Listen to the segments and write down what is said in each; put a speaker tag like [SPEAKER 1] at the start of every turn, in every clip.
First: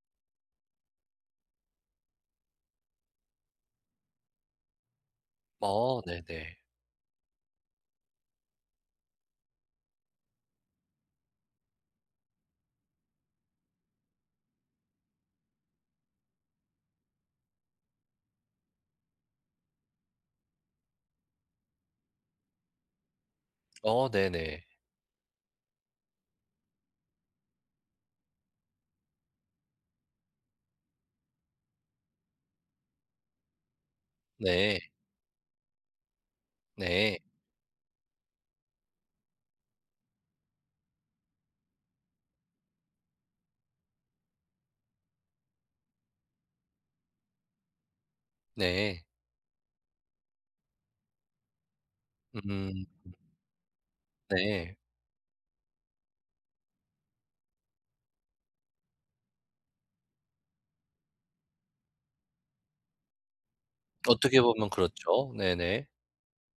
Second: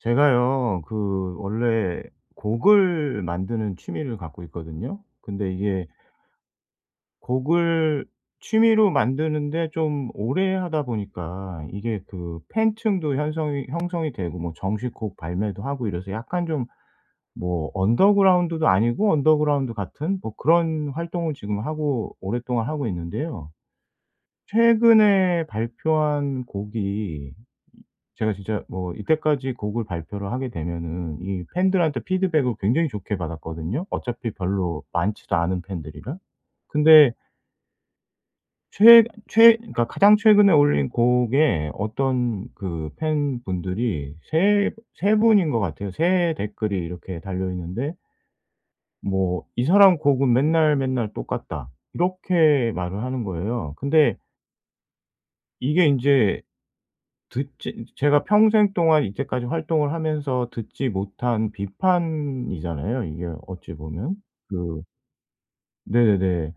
[SPEAKER 1] 제가요. 그 원래 곡을 만드는 취미를 갖고 있거든요. 근데 이게
[SPEAKER 2] 어 네네.
[SPEAKER 1] 곡을 취미로 만드는데 좀 오래 하다 보니까 이게 그 팬층도 형성이 되고 뭐 정식 곡 발매도 하고 이래서 약간 좀 뭐 언더그라운드도 아니고 언더그라운드 같은 뭐 그런 활동을 지금 하고 오랫동안 하고 있는데요.
[SPEAKER 2] 어 네네.
[SPEAKER 1] 최근에 발표한 곡이 제가 진짜 뭐 이때까지 곡을 발표를 하게 되면은 이 팬들한테 피드백을 굉장히 좋게 받았거든요. 어차피
[SPEAKER 2] 네.
[SPEAKER 1] 별로 많지도 않은 팬들이라. 근데
[SPEAKER 2] 네.
[SPEAKER 1] 최 최 그러니까 가장 최근에 올린 곡에 어떤 그 팬분들이 세 분인 것 같아요. 세 댓글이 이렇게 달려 있는데
[SPEAKER 2] 네.
[SPEAKER 1] 뭐 "이 사람 곡은 맨날, 맨날 똑같다." 이렇게
[SPEAKER 2] 음
[SPEAKER 1] 말을 하는 거예요. 근데
[SPEAKER 2] 네.
[SPEAKER 1] 이게 인제 듣지 제가 평생 동안 이때까지 활동을 하면서 듣지 못한 비판이잖아요, 이게 어찌 보면.
[SPEAKER 2] 어떻게 보면
[SPEAKER 1] 그
[SPEAKER 2] 그렇죠. 네네.
[SPEAKER 1] 네네네.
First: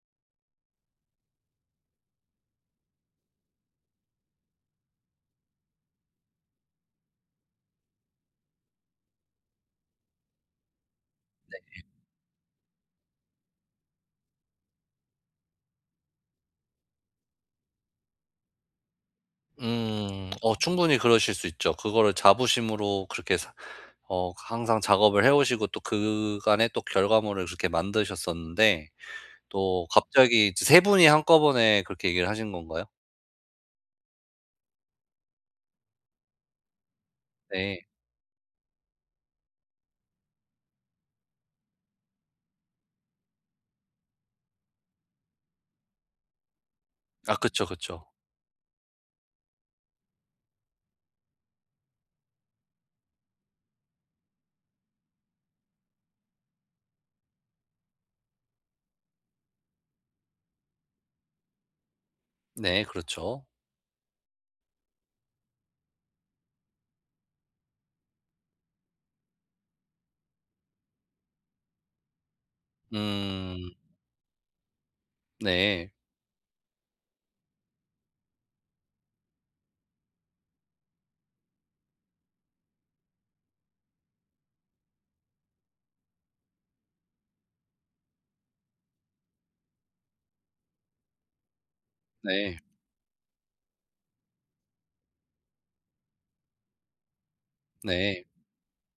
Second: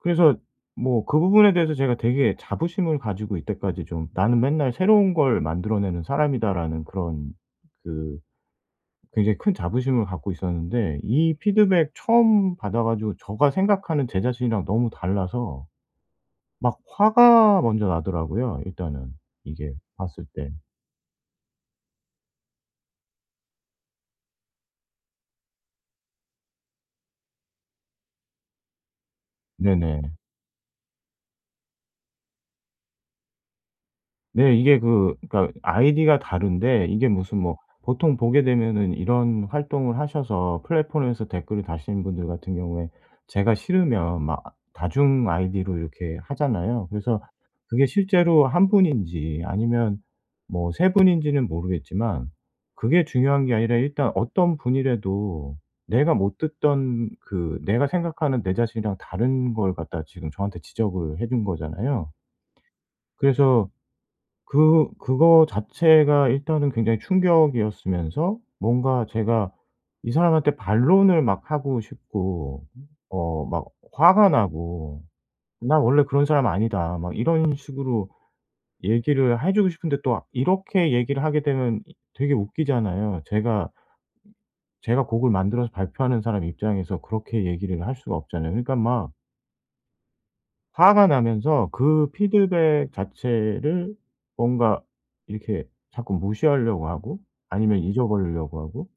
[SPEAKER 1] 그래서 뭐 그 부분에 대해서 제가 되게 자부심을 가지고 이때까지 좀 '나는 맨날 새로운 걸 만들어내는 사람이다.'라는 그런 그 굉장히 큰 자부심을 갖고 있었는데 이 피드백 처음 받아 가지고 제가 생각하는 제 자신이랑 너무 달라서 막 화가 먼저 나더라고요, 일단은 이게 봤을
[SPEAKER 2] 음.
[SPEAKER 1] 때.
[SPEAKER 2] 충분히 그러실 수 있죠. 그거를 자부심으로 그렇게 사 어 항상 작업을 해 오시고 또 그간의 또 결과물을 그렇게 만드셨었는데 또
[SPEAKER 1] 네네.
[SPEAKER 2] 갑자기 이제 세 분이 한꺼번에 그렇게 얘기를 하신 건가요?
[SPEAKER 1] 네. 이게 그러니까 아이디가 다른데 이게 무슨 뭐
[SPEAKER 2] 네.
[SPEAKER 1] 보통 보게 되면은 이런 활동을 하셔서 플랫폼에서 댓글을 다시는 분들 같은 경우에 제가 싫으면 막 다중 아이디로 이렇게 하잖아요. 그래서
[SPEAKER 2] 아 그쵸,
[SPEAKER 1] 그게
[SPEAKER 2] 그쵸.
[SPEAKER 1] 실제로 한 분인지 아니면 뭐 세 분인지는 모르겠지만 그게 중요한 게 아니라 일단 어떤 분이라도 내가 못 듣던 그 내가 생각하는 내 자신이랑 다른 걸 갖다 지금 저한테 지적을 해준 거잖아요.
[SPEAKER 2] 네 그렇죠.
[SPEAKER 1] 그래서 그거 자체가 일단은 굉장히 충격이었으면서 뭔가 제가 이 사람한테 반론을 막 하고 싶고 막
[SPEAKER 2] 음.
[SPEAKER 1] 화가 나고 '나
[SPEAKER 2] 네.
[SPEAKER 1] 원래 그런 사람 아니다.' 막 이런 식으로 얘기를 해 주고 싶은데 또 이렇게 얘기를 하게 되면 이 되게 웃기잖아요. 제가 곡을 만들어서 발표하는 사람 입장에서 그렇게 얘기를 할 수가 없잖아요. 그러니까 막 화가 나면서 그
[SPEAKER 2] 네.
[SPEAKER 1] 피드백 자체를 뭔가 이렇게 자꾸 무시하려고 하고 아니면
[SPEAKER 2] 네.
[SPEAKER 1] 잊어버리려고 하고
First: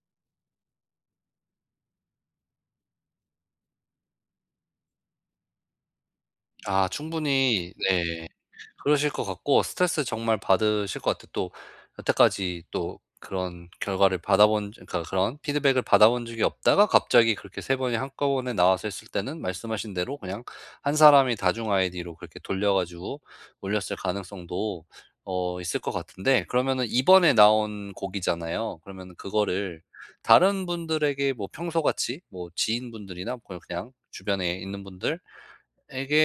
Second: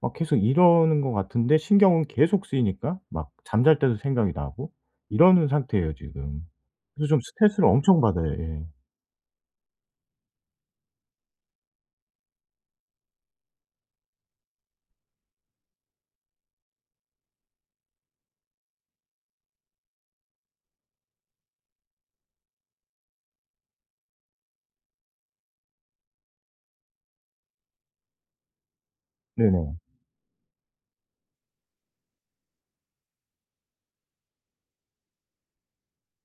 [SPEAKER 1] 막 계속 이러는 것 같은데 신경은 계속 쓰이니까 막 잠잘 때도 생각이 나고 이러는 상태예요 지금.
[SPEAKER 2] 아
[SPEAKER 1] 그래서 좀 스트레스를
[SPEAKER 2] 충분히
[SPEAKER 1] 엄청
[SPEAKER 2] 네.
[SPEAKER 1] 받아요. 예.
[SPEAKER 2] 그러실 것 같고 스트레스 정말 받으실 것 같아요. 또 여태까지 또 그런 결과를 받아본 그러니까 그런 피드백을 받아본 적이 없다가 갑자기 그렇게 세 번이 한꺼번에 나와서 했을 때는 말씀하신 대로 그냥 한 사람이 다중 아이디로 그렇게 돌려 가지고 올렸을 가능성도 있을 것 같은데, 그러면은 이번에 나온 곡이잖아요. 그러면
[SPEAKER 1] 네네.
[SPEAKER 2] 그거를 다른 분들에게 뭐 평소같이 뭐 지인분들이나 뭐 그냥 주변에 있는 분들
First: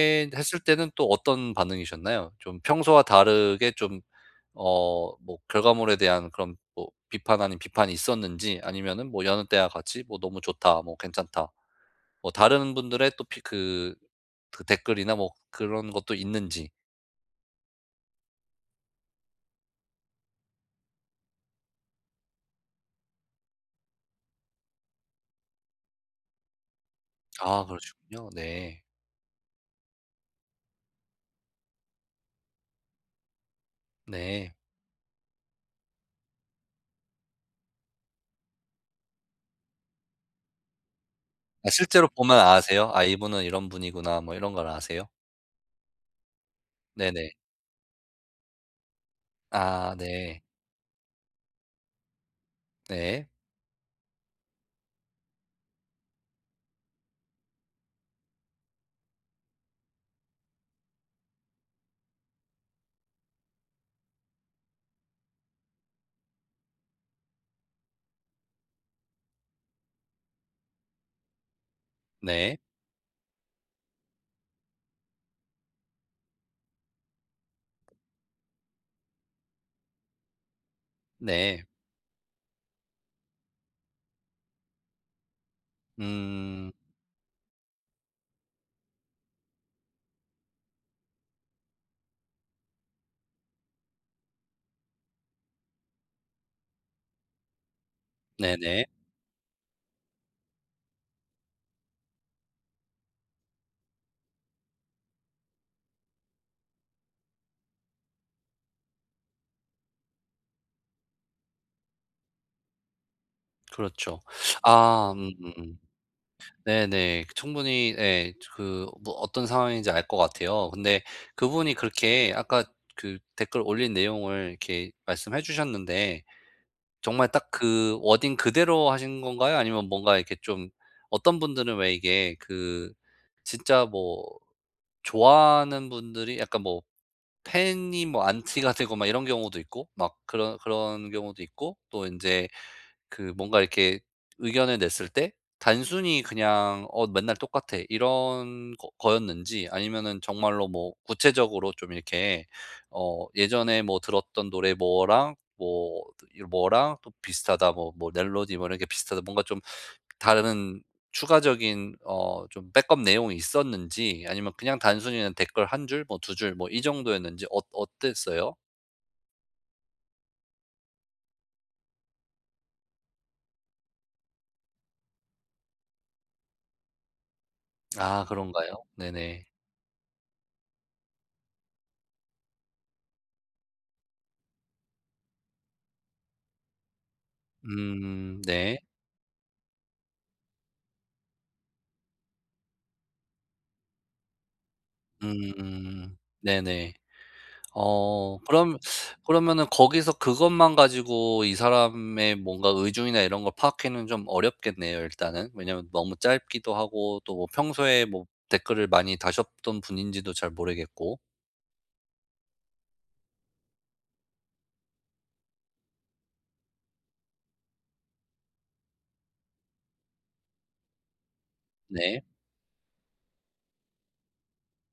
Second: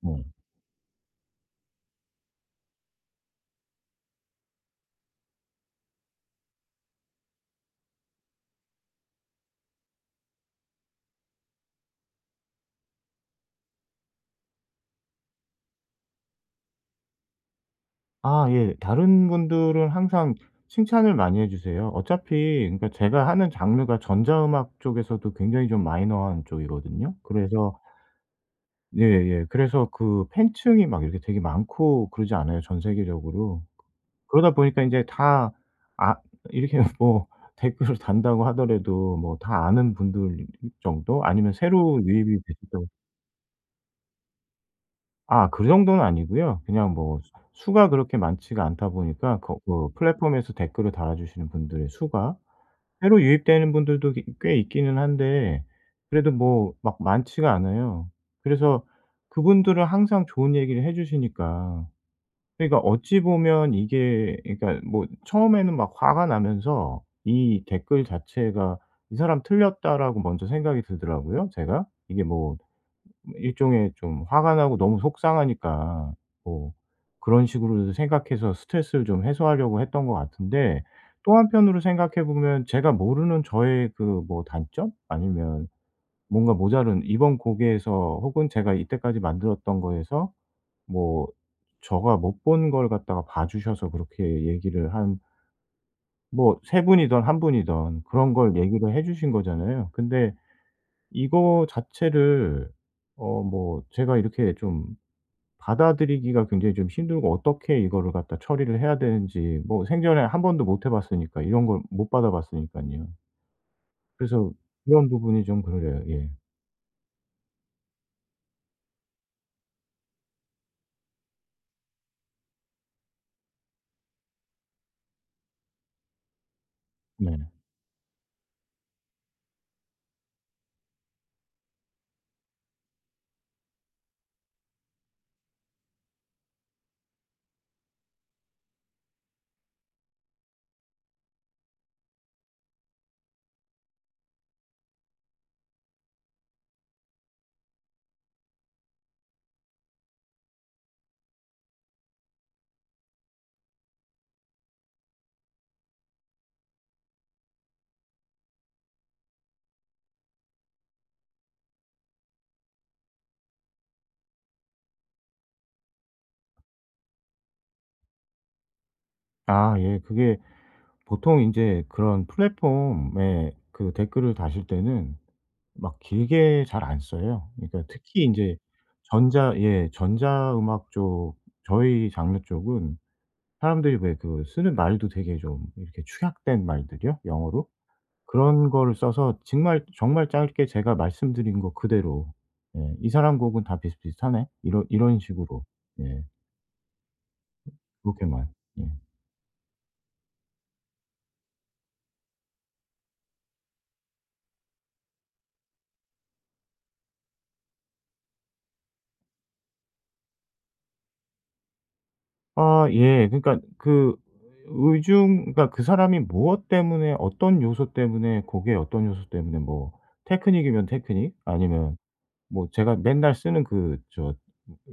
[SPEAKER 1] 네.
[SPEAKER 2] 했을 때는 또 어떤 반응이셨나요? 좀 평소와 다르게 좀 뭐 결과물에 대한 그런 뭐 비판 아닌 비판이 있었는지, 아니면은 뭐 여느 때와 같이 뭐 "너무 좋다.", 뭐 "괜찮다.", 뭐 다른 분들의 또 피 그 댓글이나 뭐 그런 것도 있는지.
[SPEAKER 1] 아 예. 다른 분들은 항상 칭찬을 많이 해 주세요. 어차피 그러니까 제가 하는 장르가 전자음악 쪽에서도 굉장히 좀 마이너한 쪽이거든요.
[SPEAKER 2] 아
[SPEAKER 1] 그래서
[SPEAKER 2] 그러시군요. 네.
[SPEAKER 1] 예예. 그래서 그 팬층이 막 이렇게 되게 많고 그러지 않아요, 전 세계적으로.
[SPEAKER 2] 네.
[SPEAKER 1] 그러다 보니까 인제 다 아 이렇게 뭐 댓글을 단다고 하더라도 뭐 다 아는 분들 정도 아니면
[SPEAKER 2] 아
[SPEAKER 1] 새로
[SPEAKER 2] 실제로 보면
[SPEAKER 1] 유입이 되시던.
[SPEAKER 2] 아세요? '아 이분은 이런 분이구나.' 뭐 이런 걸 아세요?
[SPEAKER 1] 아 그 정도는 아니고요. 그냥 뭐 수
[SPEAKER 2] 네네.
[SPEAKER 1] 수가 그렇게 많지가 않다 보니까 거 그
[SPEAKER 2] 아 네.
[SPEAKER 1] 플랫폼에서 댓글을 달아주시는 분들의 수가. 새로
[SPEAKER 2] 네.
[SPEAKER 1] 유입되는 분들도 꽤 있기는 한데 그래도 뭐 막 많지가 않아요. 그래서 그분들은 항상 좋은 얘기를 해 주시니까 그러니까 어찌 보면 이게 그러니까 뭐 처음에는 막 화가 나면서 이 댓글 자체가 '이 사람 틀렸다.'라고 먼저 생각이 들더라고요 제가. 이게
[SPEAKER 2] 네.
[SPEAKER 1] 뭐 일종의 좀 화가 나고 너무 속상하니까 뭐 그런 식으로 생각해서 스트레스를 좀 해소하려고 했던 것 같은데 또
[SPEAKER 2] 네.
[SPEAKER 1] 한편으로 생각해 보면 제가 모르는 저의 그 뭐 단점? 아니면 뭔가
[SPEAKER 2] 음.
[SPEAKER 1] 모자른 이번 곡에서 혹은 제가 이때까지 만들었던 거에서 뭐 제가 못 본 걸 갖다가 봐 주셔서 그렇게 얘기를 한 뭐 세 분이든 한 분이든 그런 걸
[SPEAKER 2] 네네.
[SPEAKER 1] 얘기를 해 주신 거잖아요. 근데 이거 자체를 뭐 제가 이렇게 좀 받아들이기가 굉장히 좀 힘들고 어떻게 이거를 갖다 처리를 해야 되는지 뭐 생전에 한 번도 못 해 봤으니까 이런 걸 못 받아 봤으니깐요.
[SPEAKER 2] 그렇죠.
[SPEAKER 1] 그래서 그런
[SPEAKER 2] 아
[SPEAKER 1] 부분이 좀 그
[SPEAKER 2] 음음.
[SPEAKER 1] 래요 예.
[SPEAKER 2] 네네. 충분히 예 그 뭐 어떤 상황인지 알 것 같아요. 근데 그분이 그렇게 아까 그 댓글 올린 내용을 이렇게 말씀해 주셨는데, 정말
[SPEAKER 1] 네.
[SPEAKER 2] 딱 그 워딩 그대로 하신 건가요? 아니면 뭔가 이렇게 좀, 어떤 분들은 왜 이게 그 진짜 뭐 좋아하는 분들이 약간 뭐 팬이 뭐 안티가 되고 막 이런 경우도 있고 막 그런 경우도 있고, 또 인제 그 뭔가 이렇게 의견을 냈을 때 단순히 그냥 "어 맨날 똑같아." 이런 거 거였는지, 아니면은 정말로 뭐 구체적으로 좀 이렇게 "예전에 뭐 들었던 노래 뭐랑 뭐랑 또 비슷하다.", 뭐 뭐 멜로디 뭐 이렇게 비슷하다. 뭔가 좀 다른 추가적인 좀 백업 내용이 있었는지, 아니면 그냥 단순히 그냥 댓글 한 줄 뭐 두 줄 뭐 이 정도였는지 어땠어요?
[SPEAKER 1] 아 예. 그게 보통 인제 그런 플랫폼에 그 댓글을 다실 때는 막 길게 잘 안 써요. 그러니까
[SPEAKER 2] 아
[SPEAKER 1] 특히 인제
[SPEAKER 2] 그런가요? 네네.
[SPEAKER 1] 전자 예 전자 음악 쪽 저희 장르 쪽은 사람들이 왜 그 쓰는 말도 되게 좀 이렇게 축약된 말들이요 영어로. 그런
[SPEAKER 2] 네.
[SPEAKER 1] 거를 써서 정말 정말 짧게 제가 말씀드린 거 그대로 예 "이 사람 곡은 다 비슷비슷하네." 이런 식으로.
[SPEAKER 2] 음.
[SPEAKER 1] 예.
[SPEAKER 2] 네네.
[SPEAKER 1] 렇게
[SPEAKER 2] 어
[SPEAKER 1] 만
[SPEAKER 2] 그럼
[SPEAKER 1] 예.
[SPEAKER 2] 그러면은 거기서 그것만 가지고 이 사람의 뭔가 의중이나 이런 걸 파악하기는 좀 어렵겠네요, 일단은. 왜냐면 너무 짧기도 하고 또 뭐 평소에 뭐 댓글을 많이 다셨던 분인지도 잘 모르겠고.
[SPEAKER 1] 아 예. 그러니까 그 의중 그러니까 그 사람이 무엇 때문에 어떤 요소 때문에 곡의 어떤 요소 때문에 뭐 테크닉이면 테크닉 아니면
[SPEAKER 2] 네.
[SPEAKER 1] 뭐 제가 맨날 쓰는 그 저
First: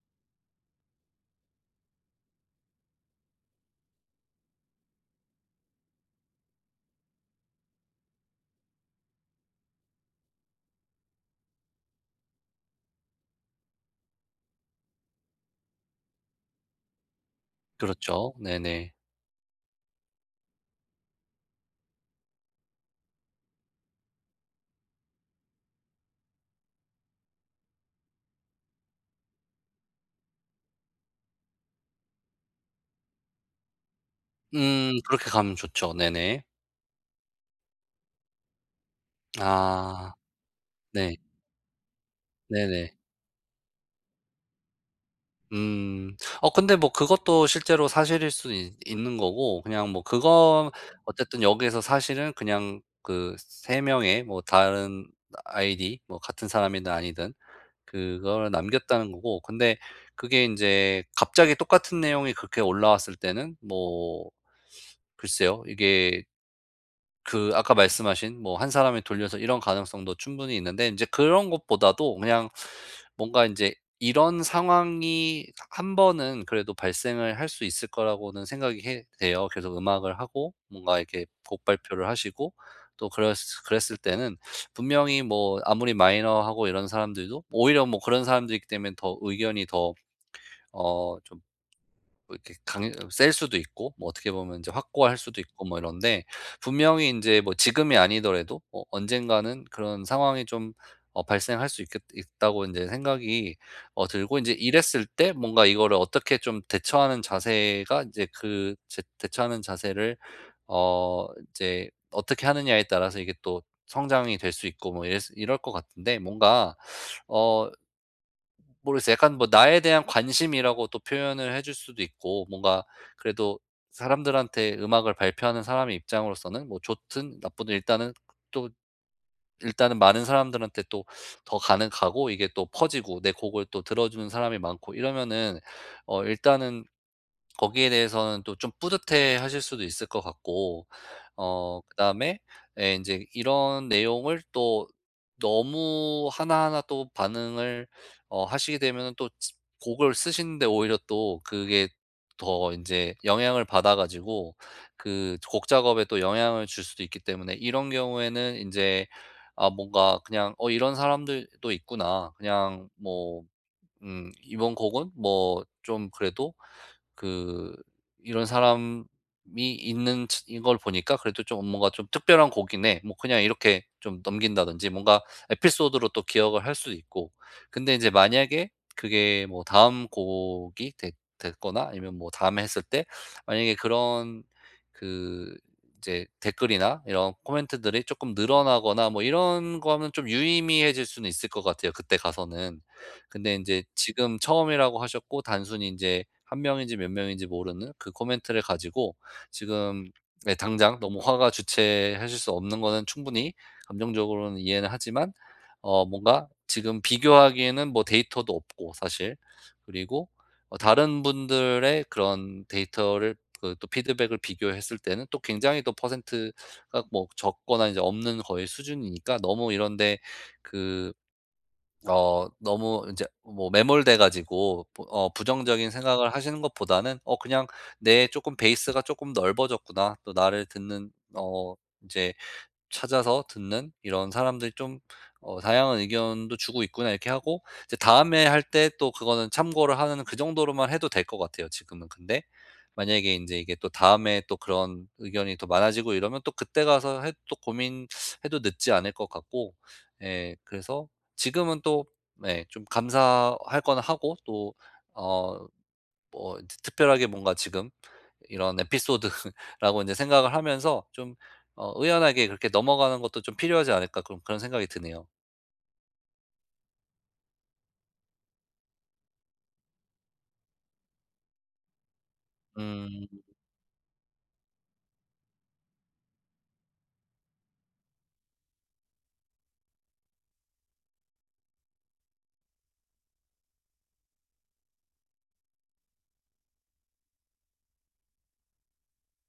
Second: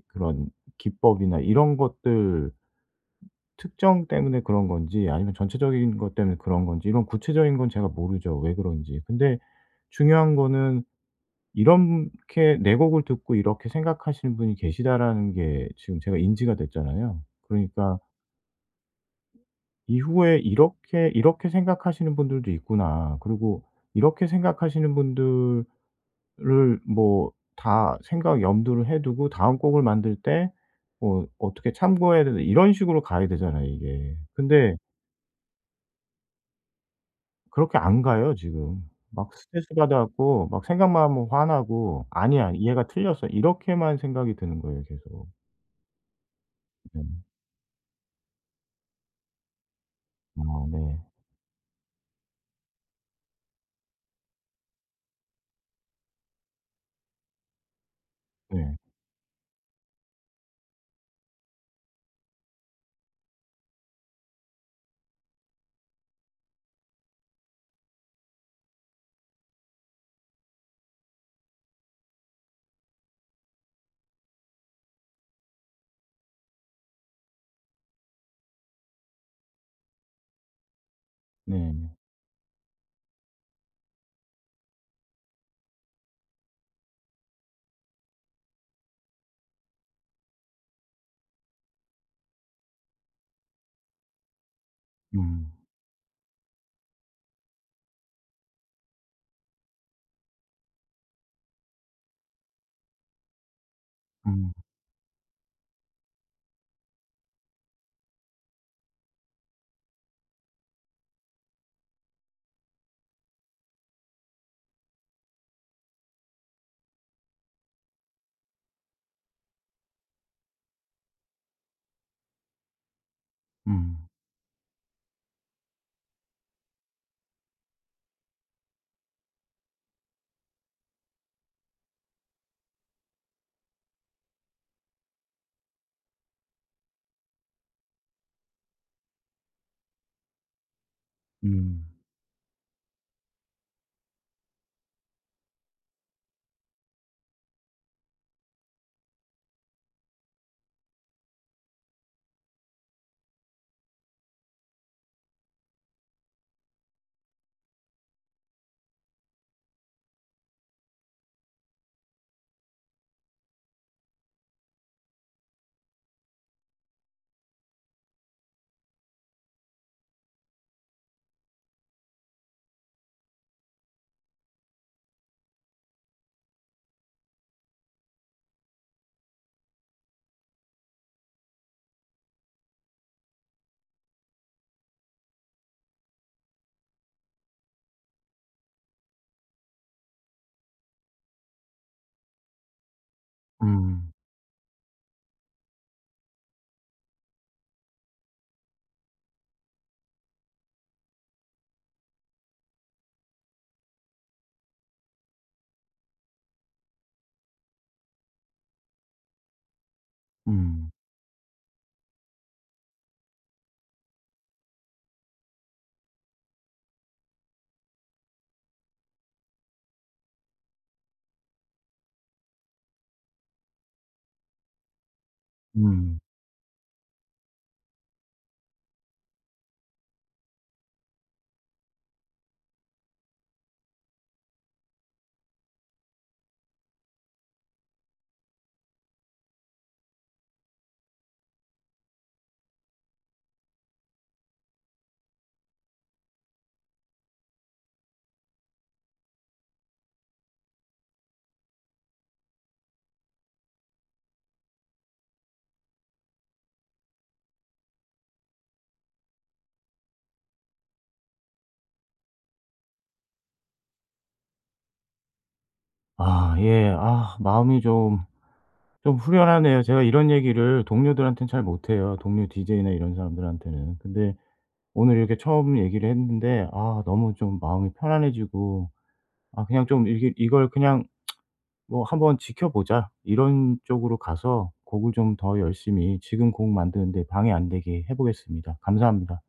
[SPEAKER 1] 그런 기법이나 이런 것들 특정 때문에 그런 건지 아니면 전체적인 것 때문에 그런 건지 이런 구체적인 건 제가 모르죠, 왜 그런지. 근데 중요한 거는 이렇게 내 곡을 듣고 이렇게 생각하시는 분이 계시다라는 게 지금 제가 인지가 됐잖아요. 그러니까
[SPEAKER 2] 그렇죠. 네네.
[SPEAKER 1] 이후에 이렇게, '이렇게 생각하시는 분들도 있구나.' 그리고 이렇게 생각하시는 분들을 뭐 다 생각 염두를 해 두고 다음 곡을 만들 때 뭐 어떻게 참고해야 되나 이런 식으로 가야 되잖아요, 이게. 근데
[SPEAKER 2] 그렇게 가면 좋죠. 네네.
[SPEAKER 1] 그렇게 안 가요 지금. 막 스트레스 받아
[SPEAKER 2] 아.
[SPEAKER 1] 갖고 막 생각만
[SPEAKER 2] 네.
[SPEAKER 1] 하면 화나고 '아니야. 얘가
[SPEAKER 2] 네네.
[SPEAKER 1] 틀렸어.' 이렇게만 생각이 드는 거예요 계속.
[SPEAKER 2] 음. 근데 뭐
[SPEAKER 1] 네.
[SPEAKER 2] 그것도 실제로 사실일 수 있 있는 거고, 그냥 뭐
[SPEAKER 1] 아
[SPEAKER 2] 그거
[SPEAKER 1] 네.
[SPEAKER 2] 어쨌든 여기에서 사실은 그냥 그 세 명의 뭐 다른 아이디 뭐 같은 사람이든 아니든 그걸
[SPEAKER 1] 네.
[SPEAKER 2] 남겼다는 거고, 근데 그게 인제 갑자기 똑같은 내용이 그렇게 올라왔을 때는 뭐 글쎄요. 이게 그 아까 말씀하신 뭐 한 사람이 돌려서 이런 가능성도 충분히 있는데, 인제 그런 것보다도 그냥 뭔가 인제 이런 상황이 한 번은 그래도 발생을 할 수 있을 거라고는 생각이 해 돼요. 계속 음악을 하고 뭔가 이렇게 곡
[SPEAKER 1] 네.
[SPEAKER 2] 발표를 하시고 또 그랬을 때는 분명히 뭐 아무리 마이너하고 이런 사람들도 오히려 뭐 그런 사람들이기 때문에 더 의견이 더어좀 뭐 이렇게 강 셀 수도 있고, 뭐 어떻게 보면 이제 확고할 수도
[SPEAKER 1] 음.
[SPEAKER 2] 있고 뭐 이런데, 분명히 인제 뭐 지금이 아니더라도 언젠가는 그런 상황이 좀 발생할 수 있겠 있다고 인제 생각이 들고,
[SPEAKER 1] 음.
[SPEAKER 2] 인제 이랬을 때 뭔가 이거를 어떻게 좀 대처하는 자세가 인제 그 제 대처하는 자세를 이제 어떻게 하느냐에 따라서 이게 또 성장이 될 수 있고 뭐 이랬을 이럴 것 같은데, 뭔가 어 모르겠어요. 약간 뭐 나에 대한 관심이라고 또 표현을 해줄 수도 있고, 뭔가 그래도
[SPEAKER 1] 음.
[SPEAKER 2] 사람들한테 음악을 발표하는 사람의 입장으로서는 뭐 좋든 나쁘든 일단은 또 일단은 많은 사람들한테 또 더 가는 가고 이게 또 퍼지고 내 곡을 또 들어주는 사람이 많고 이러면은 일단은 거기에 대해서는 또 좀 뿌듯해 하실 수도 있을 것 같고,
[SPEAKER 1] 음.
[SPEAKER 2] 그다음에 예제 이런 내용을 또 너무 하나하나 또 반응을 하시게 되면은 또 곡을 쓰시는데 오히려 또 그게 더 이제 영향을 받아 가지고 그 곡 작업에 또 영향을 줄 수도 있기 때문에, 이런 경우에는 이제 아 뭔가 그냥 '어 이런 사람들도 있구나.' 그냥 뭐 '이번 곡은 뭐 좀 그래도 그 이런 사람이 있는 츠 이걸 보니까 그래도 좀 뭔가 좀 특별한 곡이네.' 뭐 그냥 이렇게 좀 넘긴다든지, 뭔가 에피소드로 또 기억을 할 수도 있고. 근데 이제 만약에 그게 뭐 다음 곡이 됐거나 아니면 뭐 다음에 했을 때 만약에 그런 그 이제 댓글이나 이런 코멘트들이 조금 늘어나거나 뭐 이런 거 하면 좀 유의미해질 수는 있을 것 같아요, 그때 가서는. 근데 인제
[SPEAKER 1] 음.
[SPEAKER 2] 지금 처음이라고 하셨고, 단순히 인제 한 명인지 몇 명인지 모르는 그 코멘트를 가지고 지금, 네, 당장 너무 화가 주체하실 수 없는 거는 충분히 감정적으로는 이해는 하지만, 뭔가 지금 비교하기에는 뭐 데이터도 없고 사실. 그리고
[SPEAKER 1] 음.
[SPEAKER 2] 다른 분들의 그런 데이터를 그 또 피드백을 비교했을 때는 또 굉장히 또 퍼센트가 뭐 적거나 인제 없는 거의 수준이니까, 너무 이런 데그 너무 이제 뭐 매몰돼 가지고 부 어 부정적인
[SPEAKER 1] 음.
[SPEAKER 2] 생각을 하시는 것보다는 그냥 '내 조금 베이스가 조금 넓어졌구나.' 또 나를 듣는 어이제 찾아서 듣는 이런 사람들이 좀 '다양한 의견도 주고 있구나.' 이렇게 하고 이제 다음에 할 때 또 그거는 참고를 하는, 그 정도로만 해도 될 것 같아요 지금은. 근데 만약에 이제 이게 또 다음에 또 그런 의견이 더 많아지고 이러면 또 그때 가서 해 또 고민해도 늦지 않을 것 같고, 예 그래서 지금은 또 예 좀 감사할 거 하고, 또 어 뭐 특별하게 뭔가 지금 이런 에피소드라고 이제 생각을 하면서, 좀 '의연하게 그렇게 넘어가는 것도 좀 필요하지 않을까.' 그런 생각이 드네요.
[SPEAKER 1] 아 예. 아 마음이 좀 후련하네요. 제가 이런 얘기를 동료들한테는 잘 못 해요, 동료 디제이나 이런
[SPEAKER 2] 음.
[SPEAKER 1] 사람들한테는. 근데 오늘 이렇게 처음 얘기를 했는데 아 너무 좀 마음이 편안해지고 아 그냥 좀 이게 이걸 그냥 뭐 '한번 지켜보자.' 이런 쪽으로 가서 곡을 좀 더 열심히 지금 곡 만드는데 방해 안 되게 해 보겠습니다. 감사합니다.